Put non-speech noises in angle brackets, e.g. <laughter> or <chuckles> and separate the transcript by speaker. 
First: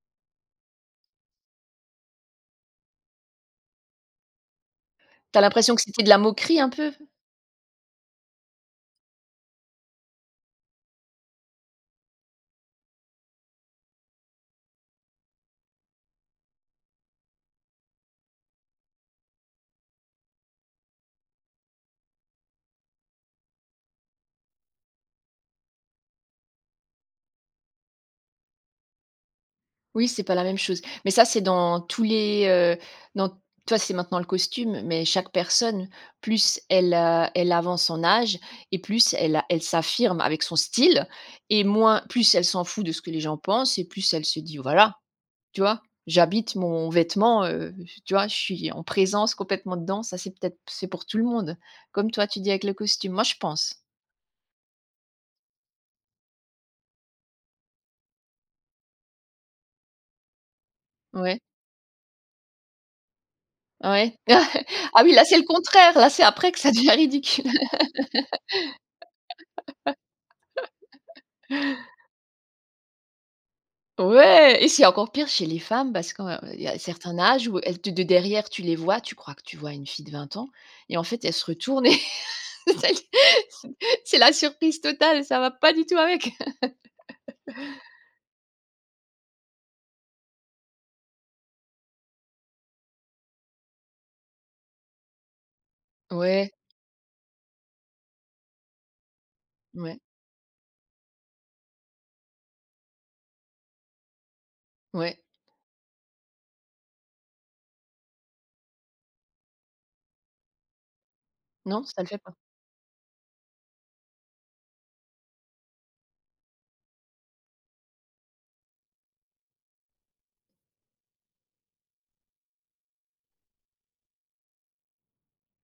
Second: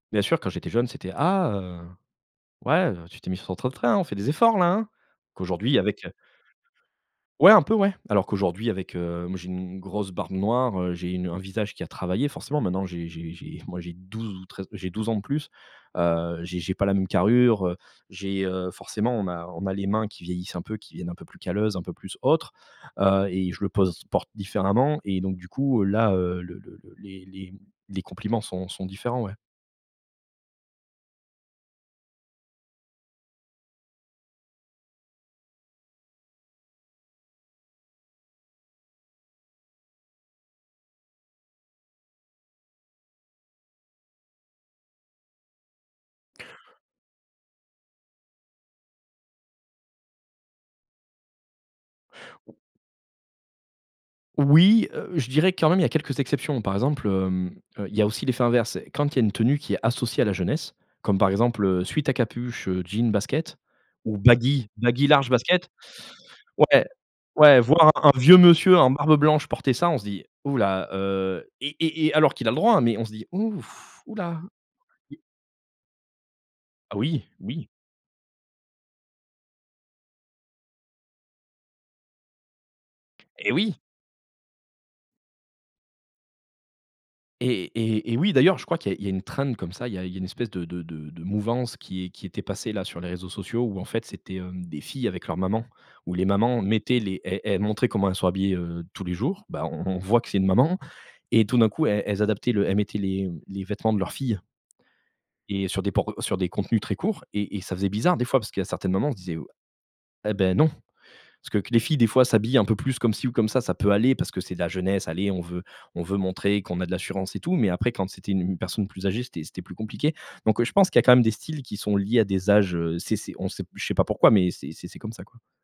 Speaker 1: Bien sûr, quand j'étais jeune, c'était: «Ah, heu, ouais, heu, tu t'es mis sur ton 31, on fait des efforts-là, hein»
Speaker 2: Tu as l'impression
Speaker 1: qu'aujourd'hui,
Speaker 2: que c'était
Speaker 1: avec
Speaker 2: de la moquerie, un peu?
Speaker 1: Ouais, un peu, ouais, alors qu'aujourd'hui avec, heu, moi, j'ai u une grosse barbe noire, heu, j'ai une un visage qui a travaillé, forcément. Maintenant j'ai j'ai j'ai moi, j'ai 12 ou 13 j'ai 12 ans de plus. Heu, j'ai j'ai pas la même carrure, heu, j'ai, heu, forcément, on a on a les mains qui vieillissent un peu, qui deviennent un peu plus calleuses, un peu plus autres, heu, et je le pose porte différemment et donc du coup, heu, là, heu, le le le les les les compliments sont sont différents, ouais.
Speaker 2: Oui, c'est pas la même chose, mais ça, c'est dans tous les, heu, dans t toi, c'est maintenant le costume, mais chaque personne, plus elle, heu, elle avance en âge et plus elle a elle s'affirme avec son style et moins plus elle s'en fout de ce que les gens pensent et plus elle se dit: «Voilà, tu vois, j'habite mon vêtement, heu, tu vois? Je suis en présence complètement dedans». Ça, c'est peut être c'est pour tout le monde. Comme toi, tu dis avec le costume. Moi, je pense.
Speaker 1: Oui, heu, je dirais, quand même, il y a quelques exceptions. Par exemple, hem, heu, il y a aussi l'effet inverse. Quand il y a une tenue qui est associée à la jeunesse, comme par
Speaker 2: Ouais.
Speaker 1: exemple, heu, sweat à capuche, heu, jeans, baskets
Speaker 2: Ouais,
Speaker 1: ou
Speaker 2: <chuckles>
Speaker 1: baggy
Speaker 2: ah,
Speaker 1: baggy
Speaker 2: oui, là,
Speaker 1: large,
Speaker 2: c'est le
Speaker 1: baskets,
Speaker 2: contraire, là, c'est après que ça
Speaker 1: ouais.
Speaker 2: devient ridicule.
Speaker 1: Ouais, voir un un vieux monsieur en barbe blanche porter ça, on se dit: «Hou là,
Speaker 2: <laughs>
Speaker 1: heu» et et et alors qu'il a le droit, hein, mais on se dit: «Ouf, hou là».
Speaker 2: Ouais et c'est encore pire chez les femmes parce que, heu, il y a un
Speaker 1: Ah!
Speaker 2: certain
Speaker 1: Oui,
Speaker 2: âge où
Speaker 1: oui.
Speaker 2: elles te de derrière, tu les vois, tu crois que tu vois une fille de 20 ans et en fait, elle se retourne <laughs> et c'est l
Speaker 1: Eh oui!
Speaker 2: c'est la surprise totale ça ne va pas du tout avec. <laughs>
Speaker 1: Eh eh eh oui, d'ailleurs, je crois qu'il y a il y a une trend, comme ça. il y a il y a une espèce de de de de mouvance qui est qui était passée, là, sur les réseaux sociaux où en fait, c'était, hem, des filles avec leur maman, où les
Speaker 2: Ouais.
Speaker 1: mamans mettaient les elles elles montraient comment elles sont habillées, heu, tous les jours. Bah, on
Speaker 2: Ouais.
Speaker 1: on voit que c'est une maman et tout d'un coup, elles elles adaptaient le elles mettaient les, mmh, les vêtements de leurs filles.
Speaker 2: Ouais.
Speaker 1: Et sur des por sur des contenus très courts et et ça faisait bizarre, des fois, parce qu'il y a certaines mamans, on se disait: «Ah, bah, non». Parce que que les
Speaker 2: Non,
Speaker 1: filles,
Speaker 2: ça le
Speaker 1: des
Speaker 2: fait
Speaker 1: fois,
Speaker 2: pas?
Speaker 1: s'habillent un peu plus comme ci ou comme ça, ça peut aller parce que c'est de la jeunesse. Allez, on veut on veut montrer qu'on a de l'assurance et tout, mais après, quand c'était u une personne plus âgée, c'était c'était plus compliqué, donc heu, je pense qu'il y a quand même des styles qui sont liés à des âges, heu, c'est c'est on c'est, je sais pas pourquoi, mais c'est c'est comme ça, quoi.